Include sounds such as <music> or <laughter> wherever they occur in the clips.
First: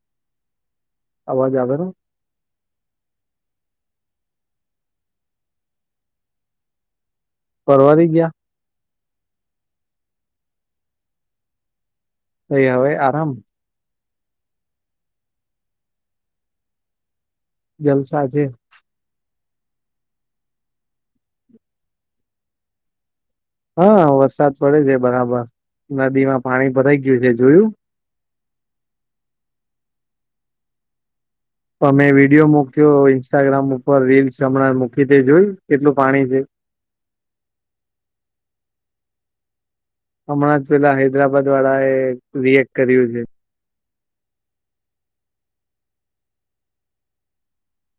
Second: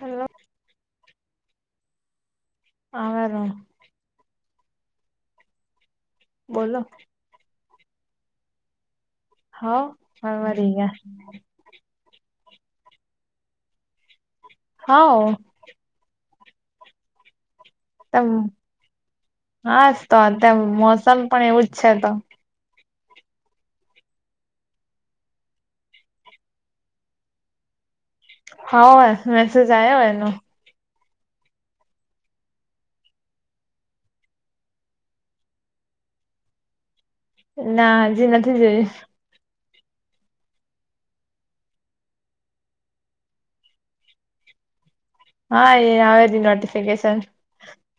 Hello. અવાજ આવેરો. આવેરો. બોલો. પરવારી ગીયા. હવ પરવારી ગીયા. પઇ હવે આરામ. હઉ. જલસા તમ છે હાશ તો અત મોસમ પણ એવું જ છે તો. હા વરસાદ પડે છે બરાબર નદીમાં પાણી ભરાઈ ગ્યું છે જોયું. હોવે મેસેજ આયો એનો. અમે વિડીયો મૂક્યો ઇન્સ્ટાગ્રામ ઉપર રીલ્સ હમણાં મૂકી તે જોયું કેટલું પાણી છે. ના હજી નથી જોયું. હમણાં જ પેલા હૈદરાબાદ વાળા એ રિએક્ટ કર્યું છે. હા એ આવેલી નોટિફિકેશન.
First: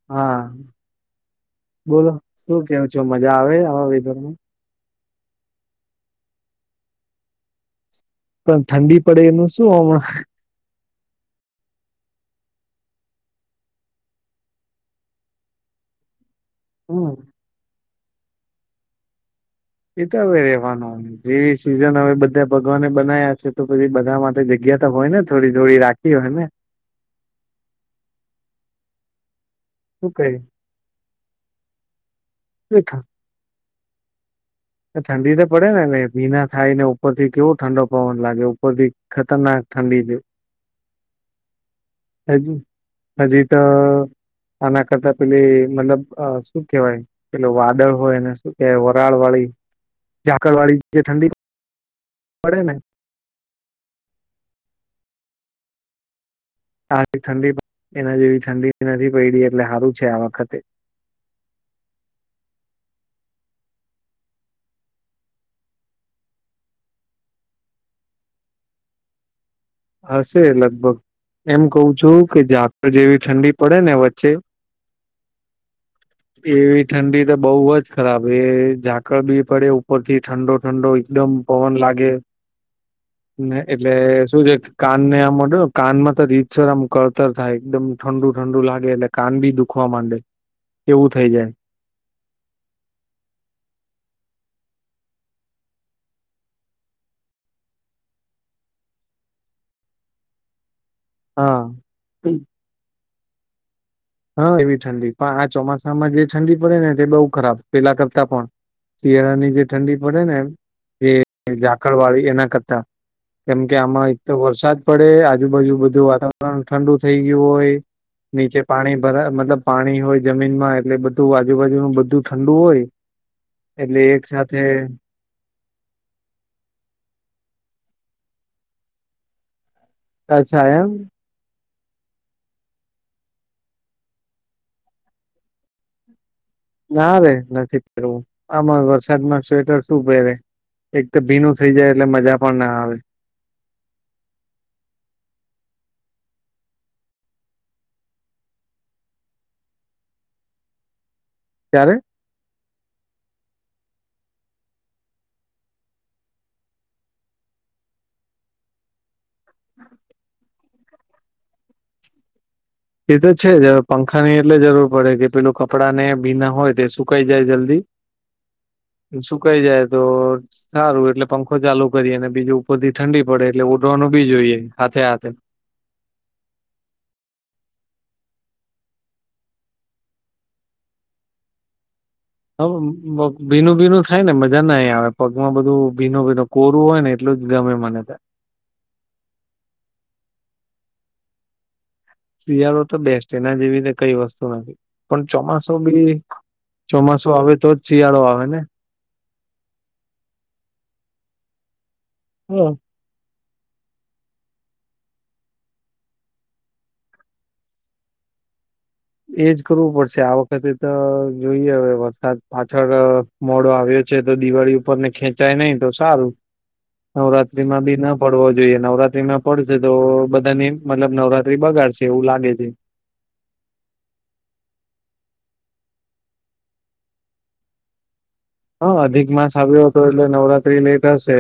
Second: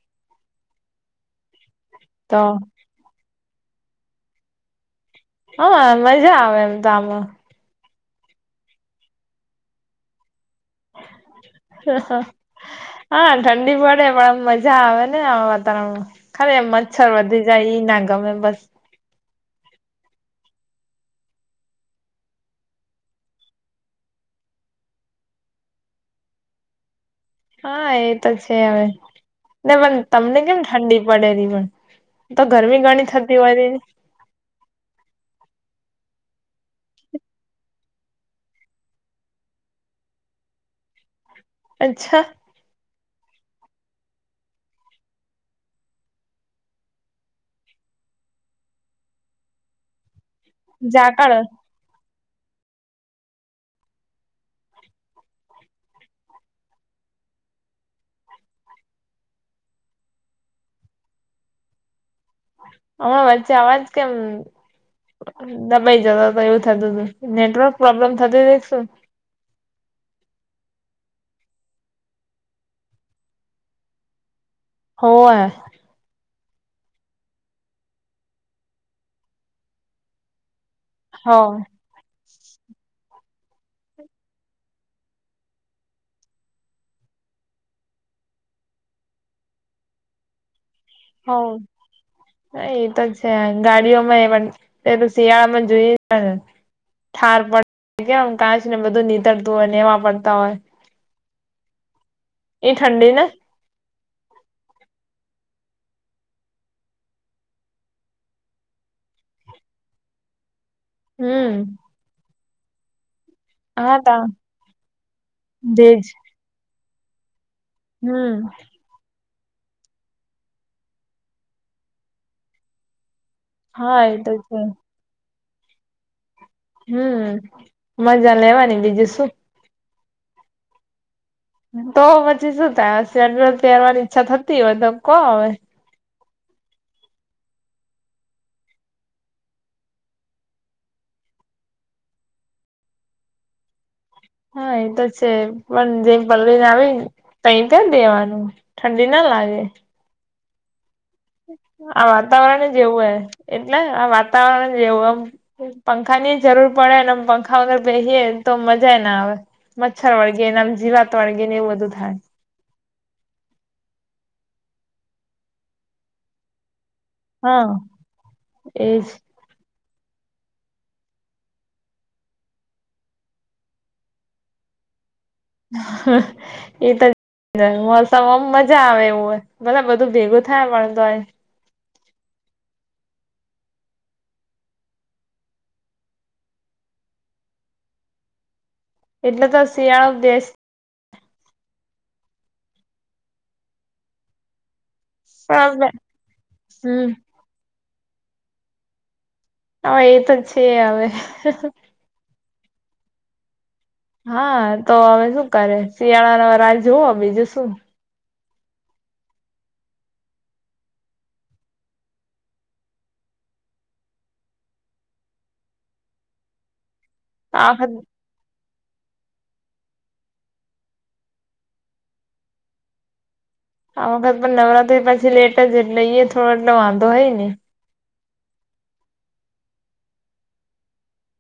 હા બોલો તો શું કેવ છો. મજા આવે આવા વેધરમાં? હા મજા આવે એમ તો આમાં. તો ઠંડી પડે એનું શું અમના. હહ હહ હા ઠંડી પડે પણ આમ મઝા આવે ને આવા વાતાવરણમાં. ખરે એમ મચ્છર વધી જાય ઇ ના ગમે બસ. ઈ તો હવે રેવાનું. જેવી સિઝન હવે બધા ભગવાને બનાયા છે તો પછી બધા માટે જગ્યા ત હોય ને થોડી થોડી રાખ ખી હોય ને. હા એતો છે હવે. ને પણ શું તમને કેમ ઠંડી પડે રી પણ. તો ગરમી ક ઘણી થતી હોય છે ને. ઠંડી તો પડે ને એ ભીના થાય ને ઉપરથી કેવો ઠંડો પવન લાગે ઉપરથી ખતરનાક ઠંડી છે. અચ્છા. હજી ત આના કરતા પેલી મતલબ અ શું કેવાય. પેલો વાદળ હોય એને શું કે વરાળ વાળી ઝાકળવાળી જે ઠંડી ઝાકળ પડે ને હારી ઠંડી એના જેવી ઠંડી નથી પયડી એટલે હારું છે આ વખતે. હમણાં વચ્ચે આવાજ કેમ દબાઈ જતો તો એવું થતું તું. નેટવર્ક પ્રોબ્લેમ થતી તી કે શું? હશે લગભગ. એમ કઉ છું કે જાકળ જેવી ઠંડી પડે ને વચ્ચે હોવે. એવી ઠંડી તો બહુ જ ખરાબ. એ ઝાકળ બી પડે ઉપર થી ઠંડો ઠંડો એક હ દમ પવન લાગે ને એટલે શું છે ક કાન ને આમ અડો કાનમાં તો રીતસર આમ કળતર થાય એકદમ ઠંડુ ઠંડુ લાગે એટલે. કાન બી દુખવા માંડે. એવું થઈ હોવ જાય એ તો છે ગાડીઓમાં એ પણ પેલું શિયાળામાં જોઈએ છીએ ને ઠાર પડ કેમ આમ કાચ ને બધું નીતરતું હોય નેવા પડતા હોય. હા એ ઠંડી ને? હા એવી ઠંડી. પણ આ ચોમાસામાં જે ઠંડી પડે ને તે બઉુ ખરાબ પેલા કરતા પણ. શિયાળાની જે ઠંડી પડે ને જે હમ ઝાકળ વાળી એના કરતા. કેમ કે હા આમાં એક તા તો વરસાદ પડે, આજુબાજુ ભેજ બધું વાતાવરણ ઠંડુ થઇ ગયું હોય. હમ નીચે પાણી ભરા મતલબ પાણી હોય જમીન માં એટલે બધું આજુબાજુનું બધું ઠંડુ હોય. હા એટલે એ એક તો છે સાથે હમ મજા લેવાની બીજું શું. અચ્છા એમ. તો પછી શું થાય. હવે સ્વેટર પહેરવાની ઈચ્છા થતી હોય તો કો હવે. ના રે નથી પહેરવું આમાં વરસાદમાં સ્વેટર શું પહેરે. એક તો ભીનું થઈ જાય એટલે મજા પણ ના આવે. હા એ તો છે પણ જેમ પલવીને આવેને તઈ પેર દેવાનું ઠંડી ના લાગે. ત્યારે આ વાતાવરણ જેવું હ. એટલે આ વાતાવરણ જેવું એમ. પંખા ની જરૂર પડે ને પંખા વગર બેસીએ તો મજા ના આવે. મચ્છર વળગેને આમ, જીવાત વળગે ને એવું બધું થાય. એ તો છે જ હવે પંખાની એટલે જરૂર પડે કે પેલું કપડાં ને ભીના હોય તે સુ સુકાઈ જાય હા જલ્દી, એજ અન સુકાઈ જાય તો સારું. એટલે પંખો ચાલુ કરીએ અને બીજું ઉપરથી ઠંડી પડે એટલે ઓઢવાનુ બી જોઈએ. હાથે હાથે. <inaudible> એ તો <unintelligible> મોસમ આમ મજા આવે એવું હોય. ભલે બધું ભેગું થાય પણ તોય. હ ભીનું ભીનું થાય ને મજા નય આવે પગમાં બધું ભીનો ભીનો કોરું હોય ને એટલું જ ગમે મને તા. એટલે તો શિયાળો દેશ શિયાળો તો બેસ્ટ. એના જેવીને કઈ વસ્તુ નથી. પણ ચોમાસું પણ બી. હમ ચોમાસું આવે તો જ શિયાળો આવે ને? હવે એ તો છે હવે. હ હા તો હવે શું કરે. શિયાળા ન રાહ જોવો બીજું શું. એજ કરવું પડશે, આ વખતે તો જોઈએ હવે વરસાદ પાછળ મોડો આવ્યો છે તો દિવાળી ઉપરને ખેંચાય નહી તો સારું. આ નવરાત્રીમાં બી વખત ન ફડવો જોઈએ. નવરાત્રીમાં ફડશે તો બધાની મતલબ નવરાત્રી બગાડશે એવું લાગે છે. આ વખત પણ નવરાત્રી પછી લેટ જ એટલે ઈ થોડો એટલો વાંધો હોય ને. હા અધિક માસ આવ્યો હતો એટલે નવરાત્રી લેટ હશે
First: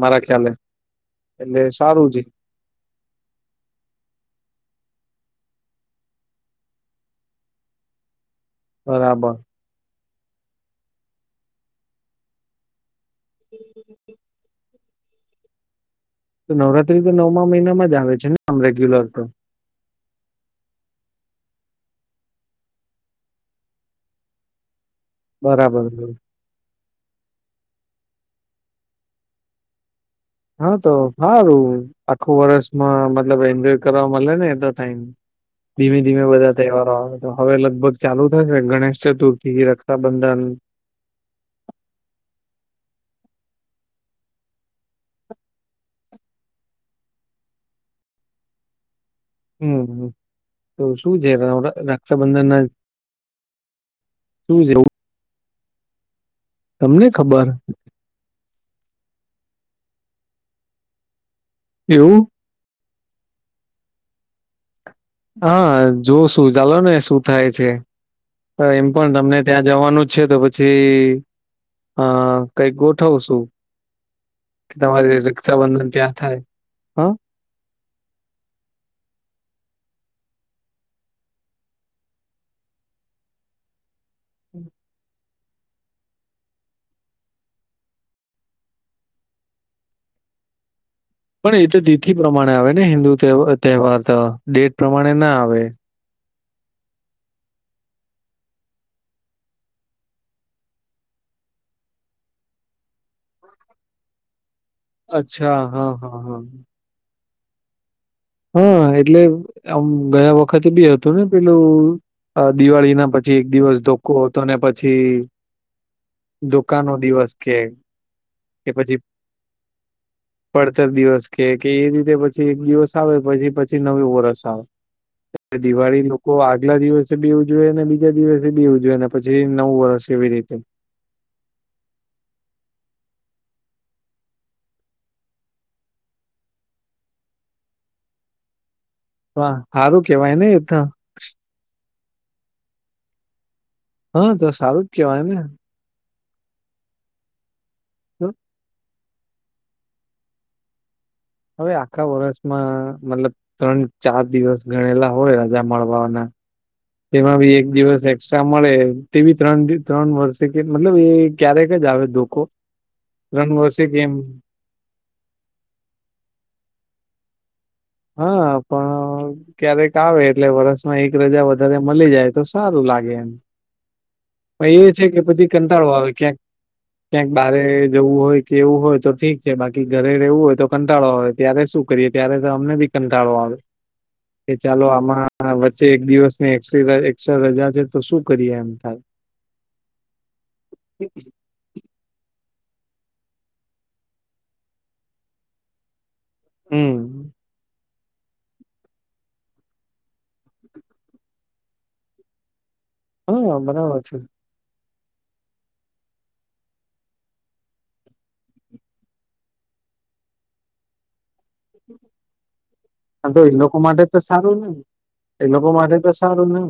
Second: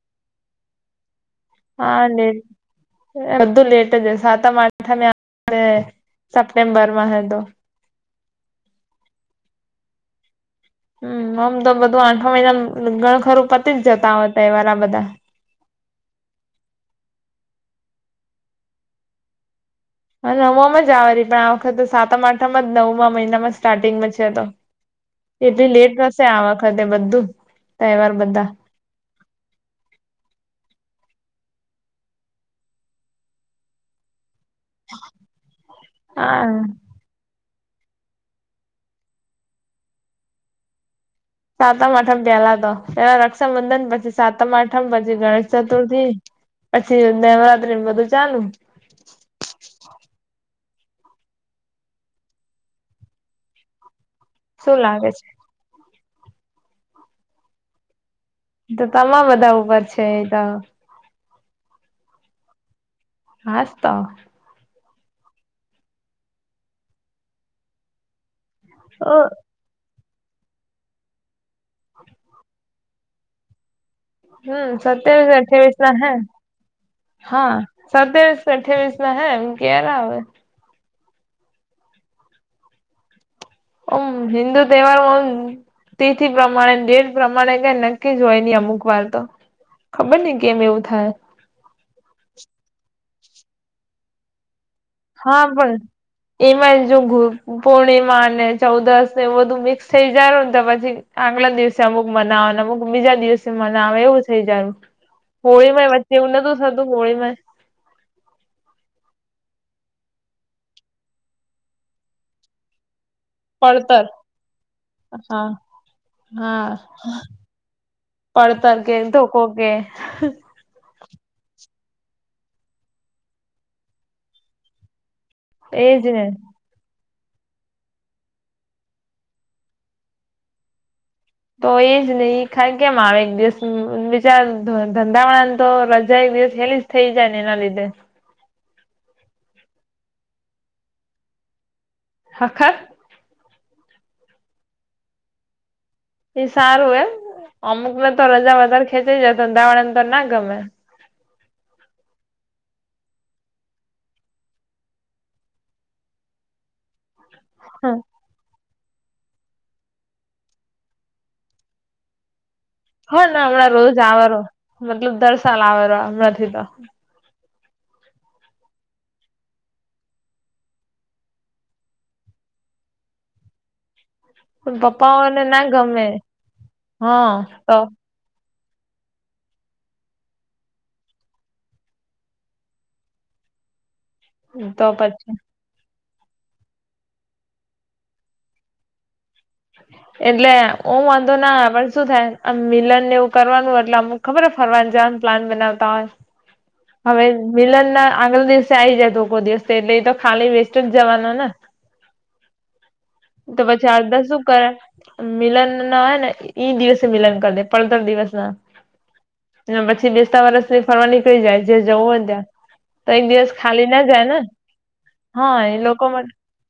મારા ખ્યાલે. એટલે હા સારું ને જ બધું લેટ જ હોય, સાતમ આઠમે આ વખતે સેપ્ટેમ્બરમાં હતુ. બરાબર. હમ. ઓમ તો બધું આઠમા મહિનામ ઘણુ ખરું પતી જ જતા હોય તહેવાર આ બધા. તો નવરાત્રી તો નવમા મહિનામાં જ આવે છે ને આમ રેગ્યુલર તો? હ નવામાં જ આવે છ પણ આ વખતે સાતમ આઠમ જ નવમાં મહિનામાં સ્ટાર્ટિંગમાં છે તો. એટલી બરાબર લેટ થશે આ વખતે બધું. તહેવાર બધા. હા તો સારું. આખું વર્ષમાં મતલબ એન્જોય કરવા મલે ને એ તો થાય. ધીમે ધીમે બધા હા તહેવારો આવે. તો હવે લગભગ ચાલુ થશે ગણેશ ચતુર્થી, રક્ષાબંધન. સાતમ આઠમ પેલા તો પેલા રક્ષાબંધન પછી સાતમ આઠમ પછી ગણેશ ચતુર્થી. પછી નવરાત્રી બધું ચાલુ. હમ, તો શું છે રક્ષાબંધન ના શું લાગે છે? તમને ખબર. તો તમામ બધા ઉપર છે એ તો. એવું? હાસ્તો. હા જોવ શું ચાલો ને શું થાય છે તો, એમ પણ તમને ત્યાં જવાનું છે તો પછી અ કઈક ગોઠવ છું. હમ સત્યાવીસ અઠ્યાવીસ ના હે, ત્યાં થાય હા. સત્યાવીસ ને અઠવીસ ના હે એમ ક્યારે આવે? હમ હિન્દુ તહેવાર હો તેથી પ્રમાણે ડેટ પ્રમાણે કઈ નક્કી જ હોયની અમુક વાર તો. ખબર નહ કેમ એવું થાય. પણ એ તો તિથિ પ્રમાણે આવે ને હિન્દુ તહેવાર તો. ડેટ પ્રમાણે ના હા આવે પણ, એમાં જો ઘુર. પૂર્ણિમા ને ચૌદસ ને એવું બધું મિક્સ થઇ જનું ને તો પછી આગલા દિવસે અમુક મનાવે અમુક બીજા દિવસે મનાવે એવું થઈ જારું. અચ્છા હોળીમાંય હા વચ્ચે હા એવું હા નોતું થતું હોળીમાંય. હા એટલે આમ ગયા વખતે બી હતું ને પેલું દિવાળી ના પ પછ એક દિવસ પડતર ધોકો હતો અને પછી હા હા, ધોકાનો દિવસ કે પડતર કે ધોકો કે. પડતર દિવસ કે કે એ રીતે પછી એક દિવસ આવે પછી પછી નવું વરષ આવે. એજ દિવાળી ને લોકો આ ટલા દિવસે બી ઉજવેય ને બીજા દિવસે બી ઉજવે ને પછી નવું વર્ષ એવી રીતે. તો એજ નહી ખ કેમ આવે એક દિવસ બચાર ધંધાવાળાની તો રજા એક દિવસ હેલી. થઈ જાય ને એના લીધે. વાહ! હારું કેવાય ને એતો. હાખર. હા તો સારું જ કેવાય ને. એ સારું એમ અમુક ને તો રજા વધારે ખેચાય જાય ધંધાવાડા ને તો ના ગમે. હવે આખા વર્ષમાં મતલબ ત્રણ ચાર દિવસ ગણેલા હોય રજા મળવાના. તેમાં બી એક હ દિવસ એકસ્ટ્રા મળે. તેવી ત્રણ ત્રણ વર્ષે કે મતલબ એ ક્યારેક જ આવે ધોકો. હા ના ત્રણ હમણાં વર્ષે રોજ કેમ આવેરો મતલબ દર્શાલ આવેરો હમણાંથી તો. હા પણ ક્યારેક આવે એટલે વરષમાં એક રજા વધારે મલી જાય તો સારું લાગે એમ. પણ એ છે કે પપ્પાઓને પછી ના કંટાળો ગમે આવે ક્યાંક ક્યાંક હા બારે તો જવું હોય કેવું હોય તો ઠીક છે બાકી ઘરે રહેવું હોય તો કંટાળો આવે ત્યારે શું કરીએ ત્યારે અમને બી કંટાળો આવે કે ચાલો તો પછી આમાં વ ચ્ચે એક દિવસની એક્સટ્રી એક્સ્ટ્રા રજા છે તો શું કરીએ એમ થાય. એટલે ઓમ વાંધો ના પણ શું થાય આમ મિલન ને એવું કરવાનું એટલે અમુક ખબરહ ફરવાન જવાન પ્લાન બનાવતા હોય. હમ હવે મિલન ના આગલા દિવસે આઈ જાય ઘોકો દિવસે એટલે એ તો ખાલી વેસ્ટ જ જવાનો ને. હા તો પછી બરાબર આઠ છે દસ શું કરે મિલન ના હોય ને એઈ દિવસે મિલન કરી દે પડતર દિવસ ના. ને પછી બેસતા વરષ ની ફરવા નીકળી જાય જે જવું હોયને ત્યાં. તો એક આ દિવસ એ લોકો ખાલી માટે ના તો જાય ને સારું હા એ માટે લોકો તો માટ સારું ને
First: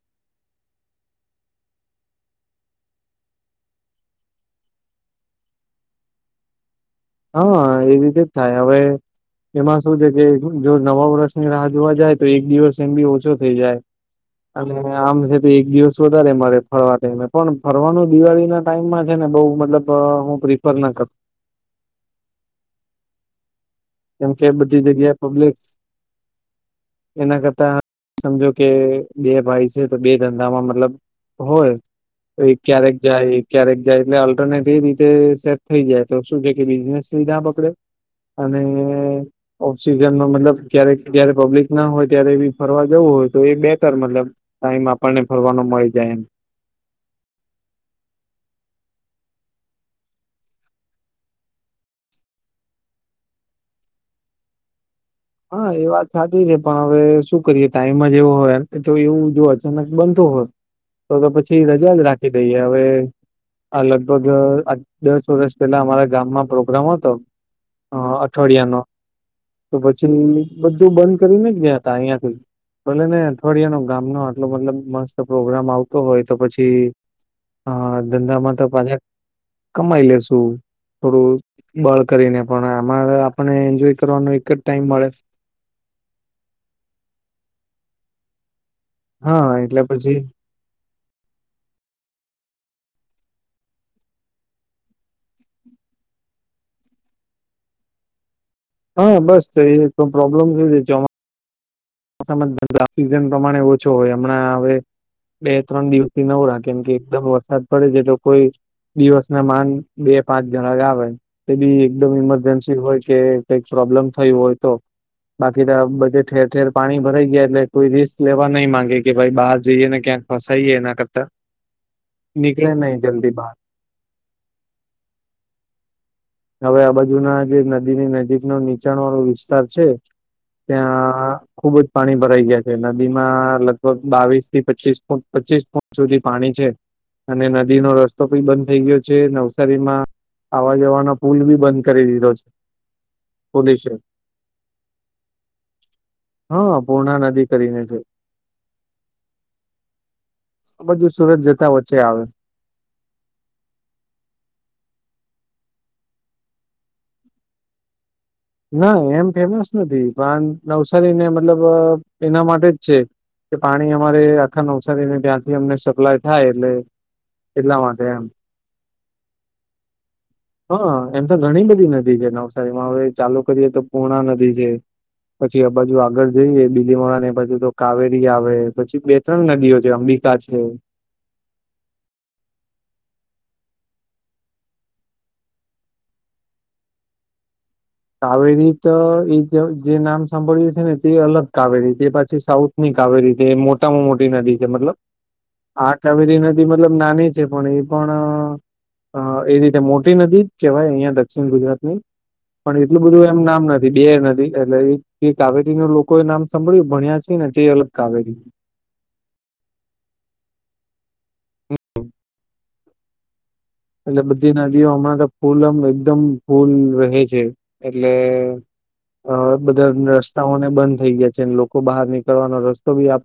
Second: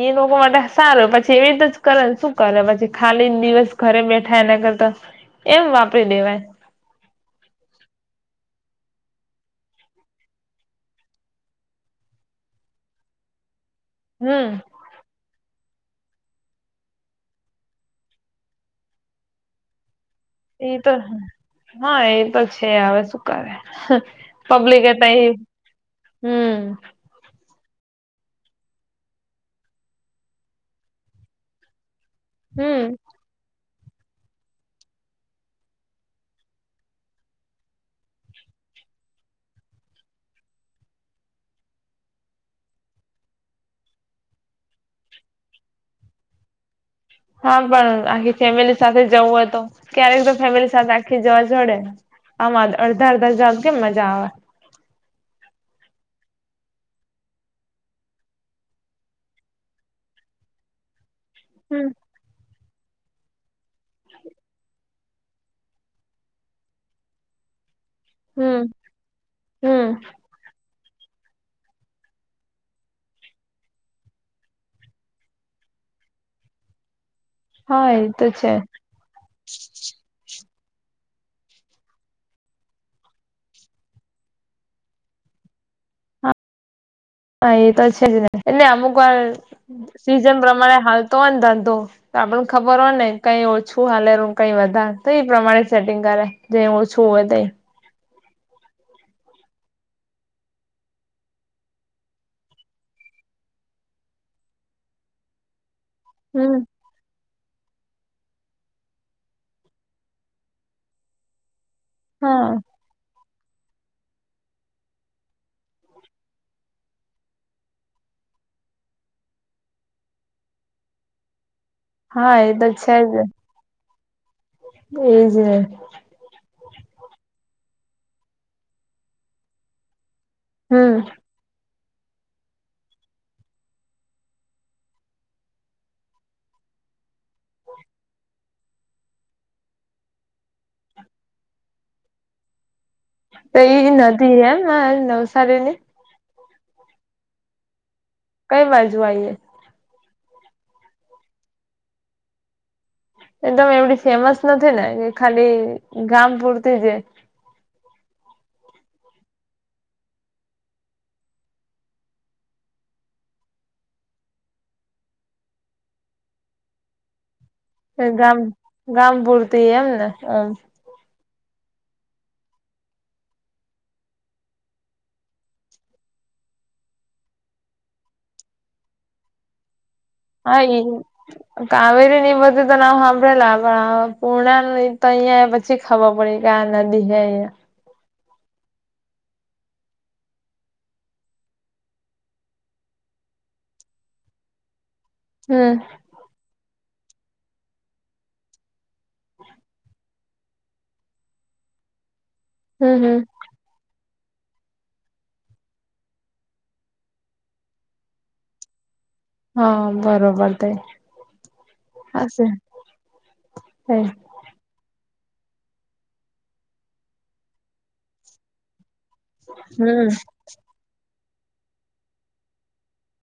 ઈ લોકો માટે સારું પછી એવી રીતે જ કરે ને શું કરે પછી ખાલી દિવસ ઘરે બેઠા એના કરતા. એમ વાપરી દેવાય. હા એ રીતે જ થાય હવે એમાં શું છે કે જો નવા વરસની રાહ જોવા જાય તો એક દિવસ એમ બી ઓછો થઈ જાય. હમ હલો. આમ છે તો એક દિવસ વધારે મળે ફરવા ટાઈમે પણ ફરવાનું દિવાળી ના ટાઈમમાં છે ને બહુ મતલબ બ હુ એ તો હા એ તો છે હવે શું કરે. કેમ કે બધી પબ્લિકે જગ્યાએ તઈ પબ્લિક હમ. એના કરતા સમજો કે બે ભાઈ છે તો બે ધંધામાં મતલબ હોય તો એ હમ ક્યારેક જાય ક્યારેક જાય એટલે અલ્ટરનેટ એ રીતે સેટ થઈ જાય તો શું છે કે બિઝનેસબી ના બગડે અને ઓફ સિજન મા મતલબ ક્યારેક જયારે પબ્લિક ના હોય ત્યારે બી ફરવા જવું હોય તો એ બેતર મતલબ ટાઈમ આપણને ફરવાનો મળી જાય એમ. હા પણ આખી ફેમિલી સાથે જવું હોય તો ક્યારેક તો ફેમિલી સાથે આખી જવા જડેને. આમ અદ અડધા અડધા જાવ કેમ મજા આવે. હા એ વાત સાચી છે પણ હવે શું કરીએ ટાઈમમાં જ એવો હોય એમ તો એવું જો અચાનક બનતો હોય તો તો પછી હમ રજા જ રાખી દઈએ હવે આ લગભગ આ દસ વરસ પેલા અમારા ગામમાં પ્રોગ્રામ હતો હ અઠવારિયા હમ નો. હમ. દિલ્લી બધું બંધ કરીને ગયા તા અહિયાંથી. ભલે ને અઠવાડિયાનો ગામ નો આટલો મતલબ મસ્ત પ્રોગ્રામ આવતો હોય તો પછી હા ધંધામાં તો પાછા કમાઈ લેશુ. થોડું બળ કરીને પણ આમાં આપને એન્જોય કરવાનો એક જ ટાઈમ મળે. હા એ તો છે જ ને એને અમુક વાર હા એટલે પછી સીઝન પ્રમાણે હાલતો હો ન ધંધો તો આપણ ખબર હોય ને કઈ ઓછું હાલેરું, કઈ વધા તો એ પ્રમાણે સેટિંગ કરે. જે ઓછું હોય તે. હા બસ તો એ પ્રોબ્લેમ થઈ રે જમા જ સિઝન પ્રમાણે ઓછો હોય હમણાં હવે બે ત્રણ દિવસ થી હમ નવરા કેમ કે એકદમ વરસાદ પડે છે તો કોઈ દિવસના માન બે પાંચ જણા આવે તો બી એકદમ હા ઈમરજન્સી હોય કે કઈક પ્રોબ્લેમ થયું હોય તો બાકીના તા બધે ઠેર ઠેર પાણી ભરાઈ ગયા એટલે કોઈ રિસ્ક લેવા નહી માંગે. કે ભાઈ બહાર જઈએ ને ક્યાંક ફસાઈએ એના કરતા. હા એ તો નીકલે નહી જલ્દી બહાર. તો ઇજ ને. હવે આ બાજુ ના જે નદીની નજીક નો નીચાણ વાળો વિસ્તાર છે. હમ ત્યાં ખુબ જ પાણી ભરાઈ ગયા છે. નદીમાં લગભગ બાવીસથી પચીસ ફૂટ પચીસ ફૂટ સુધી પાણી છે. અને નદીનો રસ્તો પણી બંધ થઈ ગયો છે. નવસારીમાં આવા જવાનો પુલ બી બંધ કરી દીધો છે. તો પોલીસે એઈ નદી એમ નવસારી ની હા પૂર્ણા નદી કરીને છે. કઈ બાજુ આઈ એ? આ બાજુ સુરત જતા વચ્ચે આવે. એકદમ એવડી ફેમસ નથી ને, કે ખાલી ગામ પૂરતી જ હે. ના એમ ફેમસ નથી. પણ નવસારીને મતલબ એના માટે જ છે. કે પાણી અમારે આખા નવસારીને ત્યાંથી અમને સપ્લાય થાય એટલે. એટલા તે માટે એમ ગામ ગામ પૂરતી એમ ને ઓમ હા એમ તો ઘણી બધી નદી છે. નવસારીમાં હવે ચાલુ કરીએ તો પૂર્ણા નદી છે. પછી આ બાજુ આગળ જઈએ બીલીમળ ને બાજુ તો કાવેરી આવે, પછી બે ત્રણ નદીઓ છે અંબી હા એ. <inaudible> કાવેરી ની એ બધું તો નામ સાંભળેલા પણ પૂર્ણા તો અહિયાં પછી પછી ખબર પડી કે આ નદી હે એમ. કાવેરી તો એ જે નામ સાંભળ્યું છે ને તે અલગ કાવેરી એ પછી સાઉથ ની કાવેરી છે મોટામાં મોટી નદી છે મતલબ હમ આ કાવેરી નદી મતલબ નાની છે પણ એ પણ અ એ રીતે મોટી નદી જ કેવાય અહિયાં દક્ષિણ ગુજરાત ની પણ હમ એટલું હમ બધું એમ નામ નથ બે નથી એટલે કાવેરીના લોકો એ નામ સાંભળ્યું ભણ્યા છે ને તે અલગ કાવેરી. હા બરોબર તે હશે. એટલે બધી નદીઓ હમણાં તો ફૂલમ એકદમ ફૂલ રહે છે એટલે. અ હમ બધા રસ્તાઓને બંધ થઈ ગયા છે અને લોકો બહાર નીકળવાનો રસ્તો બી આપ